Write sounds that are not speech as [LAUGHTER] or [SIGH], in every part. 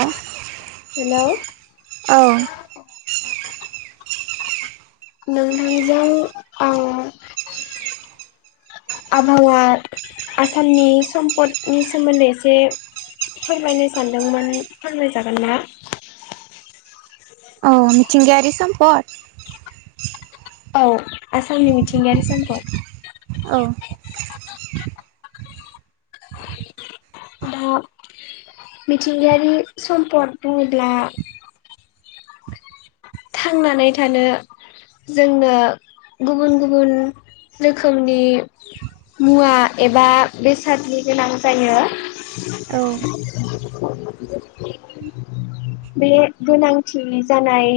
हेल' hello औ। नोंथांजों आं आबहावा आसामनि सम्पदनि सोमोन्दै एसे फोरमायनो सानदोंमोन फोरमायजागोन ना? औ मिथिंगियारि सम्पद? औ आसामनि मिथिंगायारि सम्पद। औ। दा मिथिंगायारि सम्पद बुंङोब्ला थांनानै थानो जोंनो गुबुन गुबुन रोखोमनि मुवा एबा बेसादनि गोनां जायो। [INAUDIBLE] औ बे गोनांथि जानाय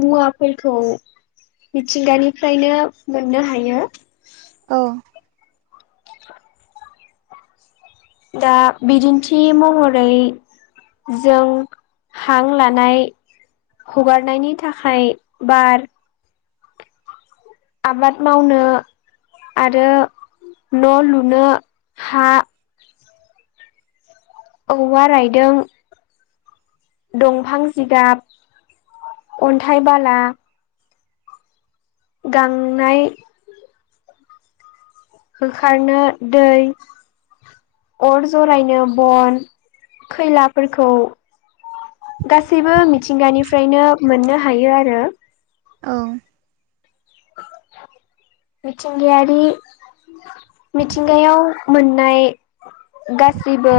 मुवाफोरखौ मिथिंगानिफ्रायनो मोननो हायो। औ। दा बिदिन्थि महरै जों हां लानाय। हगारनायनि थाखाय बार आबाद मावनो आरो न' लुनो हा औवा रायदों। दंफां जिगाब अन्थाइ बाला गांनाय होखारनो दै अर जरायनो बन खैलाफोरखौ गासैबो मिथिंगानिफ्रायनो मोननो हायो आरो। औ। मिथिंगायारि मिथिंगायाव मोननाय गासैबो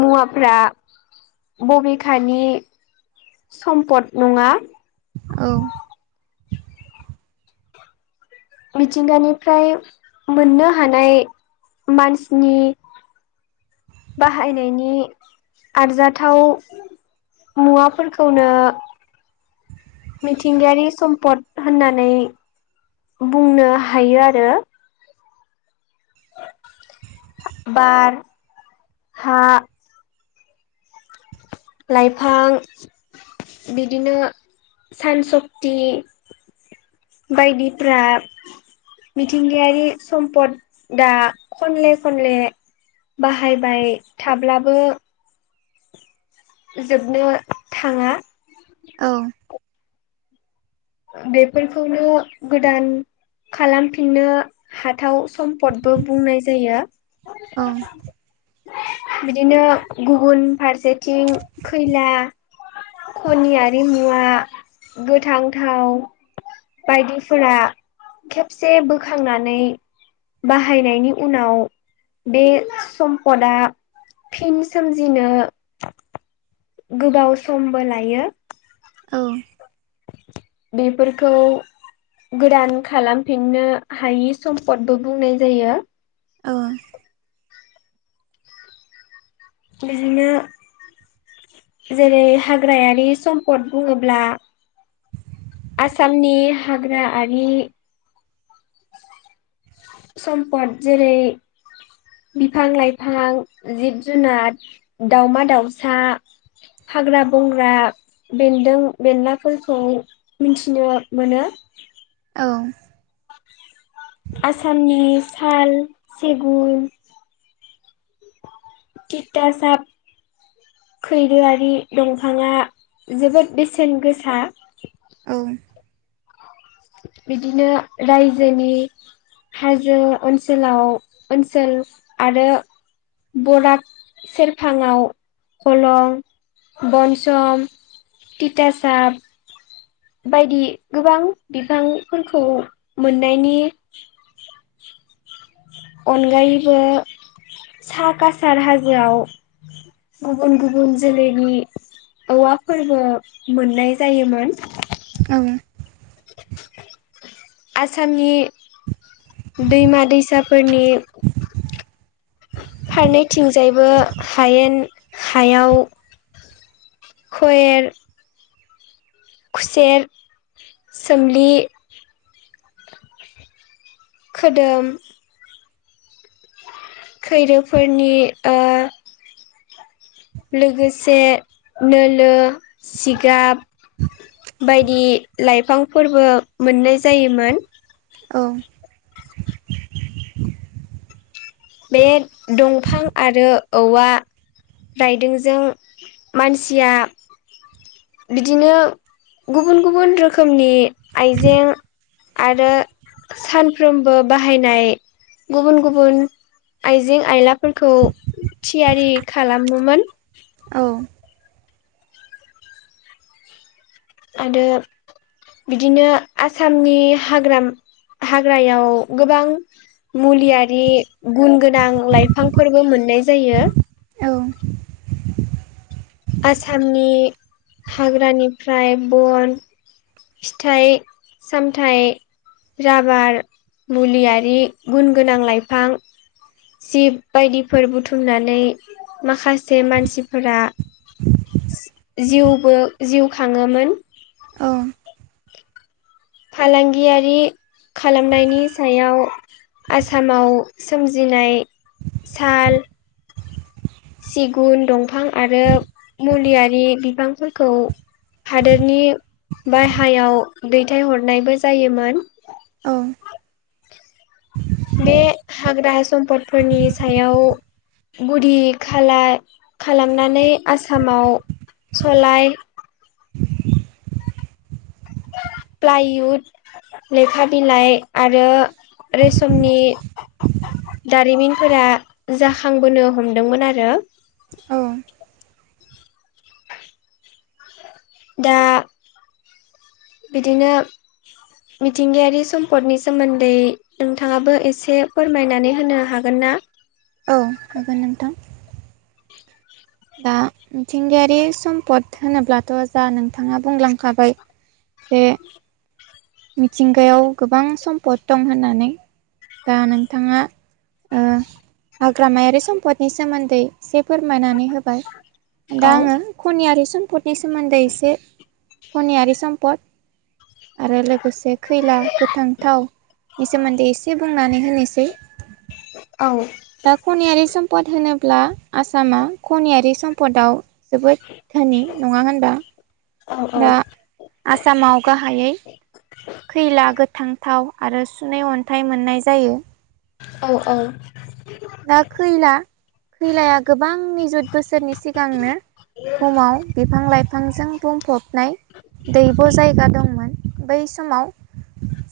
मुवाफ्रा बबेखानि सम्पद नंङा। औ‌। मिथिंगानिफ्राय मोननो हानाय मानसिनि बाहायनायनि आरजाथाव मुवाफोरखौनो मिथिंगायारि सम्पद होननानै बुंनो हायो आरो। बार हा लाइफां बिदिनो सान सक्ति बायदिफ्रा मिथिंगायारि सम्पद दा खनले खनले बाहायबाय थाब्लाबो जोबनो थाङा। औ। ओ बेफोरखौनो गोदान खालामफिननो हाथाव सम्पदबो बुंनाय जायो। औ। बिदिनो गुबुन फारसेथिं खैला खनियारि मुवा गोथां थाव बायदिफोरा खेबसे बोखांनानै बाहायनायनि उनाव बे सम्पदआ फिन सोमजिनो गोबाव समबो लायो। औ। बेफोरखौ गोदान खालामफिननो हायि सम्पदबो बुंनाय जायो। औ। बिदिनो जेरै हाग्रायारि सम्पद बुङोब्ला आसामनि हाग्राआारि सम्पद जेरै बिफां लाइफां जिब जुनार दावमा दाउसा हाग्रा बंग्रा बेन्दों बेनलाफोरखौ मिथिनो मोनो। औ। आसामनि साल सेगुन तितासाब खैरोआरि दंफाङा जोबोद बेसेन गोसा। [INAUDIBLE] बिदिनो रायजोनि हाजो ओनसोलाव ओनसोल आरो बराग सेरफाङआव खलं बनसम तितासाब बायदि गोबां बिफांफोरखौ मोननायनि [INAUDIBLE] अनगायैबो सा कासार हाजोआव गुबुन गुबुन जोलैनि औवा फोरबो मोननाय जायोमोन। औ। आसामनि दैमा दैसाफोरनि फारनैथिंजायबो हायेन हायाव खयेर खुसेर सोमलि खोदोम खैरोफोरनि ओ लोगोसे नोलो सिगाब बायदि लाइफांफोरबो मोननाय जायोमोन। औ। बे दंफां आरो औवा राइदोंजों मानसिया बिदिनो गुबुन गुबुन रोखोमनि आइजें। आरो सानफ्रोमबो बाहायनाय गुबुन गुबुन। आइजें आइलाफोरखौ थियारि खालामोमोन। औ आरो बिदिनो आसामनि हाग्राम हाग्रायाव गोबां मुलियारि गुन गोन नां लाइफांफोरबो मोननाय जायो। औ आसामनि हाग्रानिफ्राय बन फिथाइ सामथाइ राबार, मुलियारि गुन गोनां लाइफां, जिब बायदिफोर बुथुमनानै माखासे मानसिफोरा जिउबो जिउ खाङोमोन। औ फालांगियारि खालामनायनि सायाव आसामाव सोमजिनाय साल, सिगुन दंफां आरो मुलियारि बिफांफोरखौ हादोरनि बायह्रायाव दैथायहरनायबो जायोमोन। बे हाग्रा सम्पदफोरनि सायाव गुदि खाला-खालामनानै आसामाव सलाय, [UNINTELLIGIBLE] प्लाइउद, लेखा बिलाइ आरो रेसमनि दारिमिनफोरा जाखांबोनो हमदोंमोन आरो। औ दा बिदिनो मिथिंगायारि सम्पदनि सोमोन्दै नोंथाङाबो एसे फोरमायनानै होनो हागोन ना? औ हागोन नोंथां। दा मिथिंगायारि सम्पद होनोब्लाथ' जा नोंथाङा बुंलांखाबाय। बे मिथिंगायाव गोबां सम्पद दं होननानै दा नोंथाङा ओं हाग्रामायारि सम्पदनि सोमोन्दै एसे फोरमायनानै होबाय। औ दा आङो खनिआरि सम सम्पदनि सोमोन्दै एसे खनियारि सम्पद आरो लोगो खैला, गोथां थाव नि सोमोन्दै एसे बुंनानै होनोसै। दा खनियारि सम्पद होनो ब्ला आसामा खनियारि सम्पदाव जोबोद धोनि नङा होनबा? दा आसामाव गाहायै खैला, गोथां थाव, आरो सुनै अन्थाइ मोननाय जायो। औ औ दा खैला खैलाया गोबां निजुत बोसोरनि सिगांनो भुमाव बिफां लाइफांजों बुंफबनाय दैब' जायगा दंमोन। बै समाव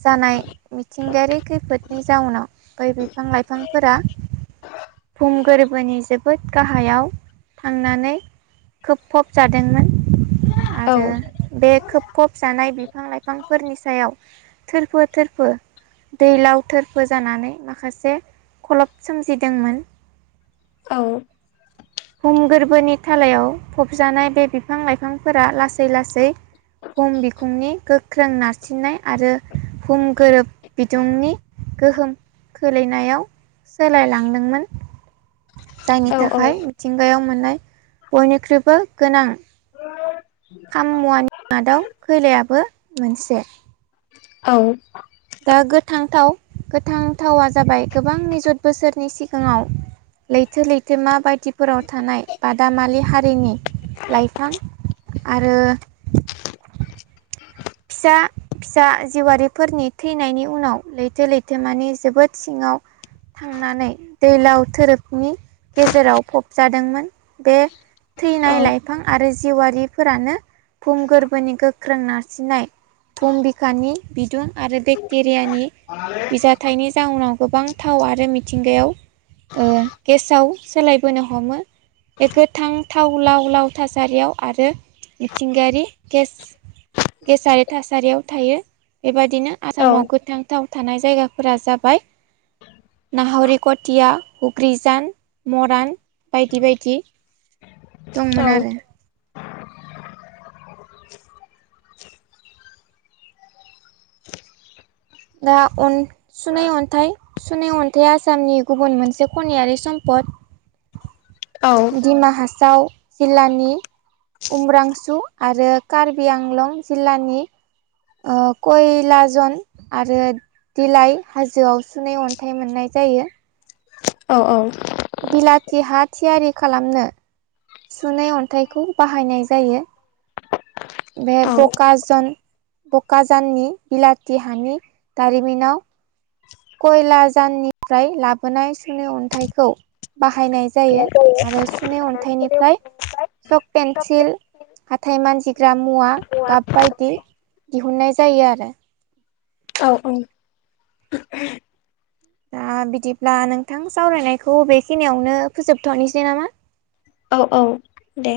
जानाय मिथिंगायारि खैफोदनि जाउनाव बै बिफां लाइफांफोरा भुम गोरबोनि जोबोद गाहायाव थांनानै खोबफब जादोंमोन। आरो बे खोबफब जानाय बिफां लाइफांफोरनि सायाव थोरफो थोरफो दैलाव थोरफो जानानै माखासे खलब सोमजिदोंमोन। औ। भुम गोरबोनि थालायाव फबजानाय बे बिफां लाइफांफोरा लासै लासै भुम बिखुंनि गो गोख्रों नारसिननाय आरो भुम गोरोब बिदुंनि गोहोम खोलैनायाव सोलायलांदोंमोन। जायनि थाखाय मिथिंगायाव मोननाय बयनिख्रुइबो गोनां खाम मुवानि मादाव खैलायाबो मोनसे। औ। दा गोथांथाव गोथांथावा जाबाय गोबां निजुत बोसोरनि सिगाङाव लैथो लैथोमा बायदिफोराव थानाय बादामालि हारिनि लाइफां आरो फिसा फिसा जिवारिफोरनि थैनायनि उनाव, लैथो लैथोो्मानि जोबोद सिं ङाव थांनानै, दैलाव धोरोबनि गेजेराव फबजादोंमोन। बे थैनाय लाइफां आरो जिवारिफोरानो भुुमगोरबोनि गोख्रों नार सिनाय, भुम बिखानि बिदुं आरो बेक्टेरियानि बिजाथायनि जाउनाव गोबां थाव आरो मिथिंगायाव ओ गेसाव सोलायबोनो हमो। बे गोथां थाव लाव लाव थासारियाव आरो मिथिंगायारि गेस गेसारि थासारियाव थायो। बेबादिनो आसामाव गोथां थाव थानाय जायगाफोरा जाबाय, नाहरिकटिया, हुग्रिजान, मरान बायदि बायदि दंमोन आरो। दा अन सुनाय अन्थाइ नं, सुनाय अन्थाइा आसामनि गुबुन मोनसे खनाययारि सम्पद। [UNINTELLIGIBLE] दिमा हासाव जिल्लानि उमरांसु आरो कार्बि आंलं जिल्लानि ओ कय लाजन आरो बिलाइ हाजोआव सिनाय अन्थाइ मोननाय जायो। औ औ। बिलाथि हा थियारि खालामनो सुनाय अन्थाइखौ बाहायनाय जायो। बे पकस जन बकाजाननि बिलाथि हानि दारिमिनाव कयला जाननिफ्राय लाबोनाय सोंनि अन्थाइखौ, बाह बाहायनाय जायो आरो सुनै अन्थाइनिफ्राय चक पेन्सिल हाथाय मानजिग्रा मुवा गाब बायदि दिहुननाय जायो आरो। औ दा बिदिब्ला नोंथां सावरायनायखौ बेखिनियावनो फोजोबथ'नोसै नामा। औ औ दे।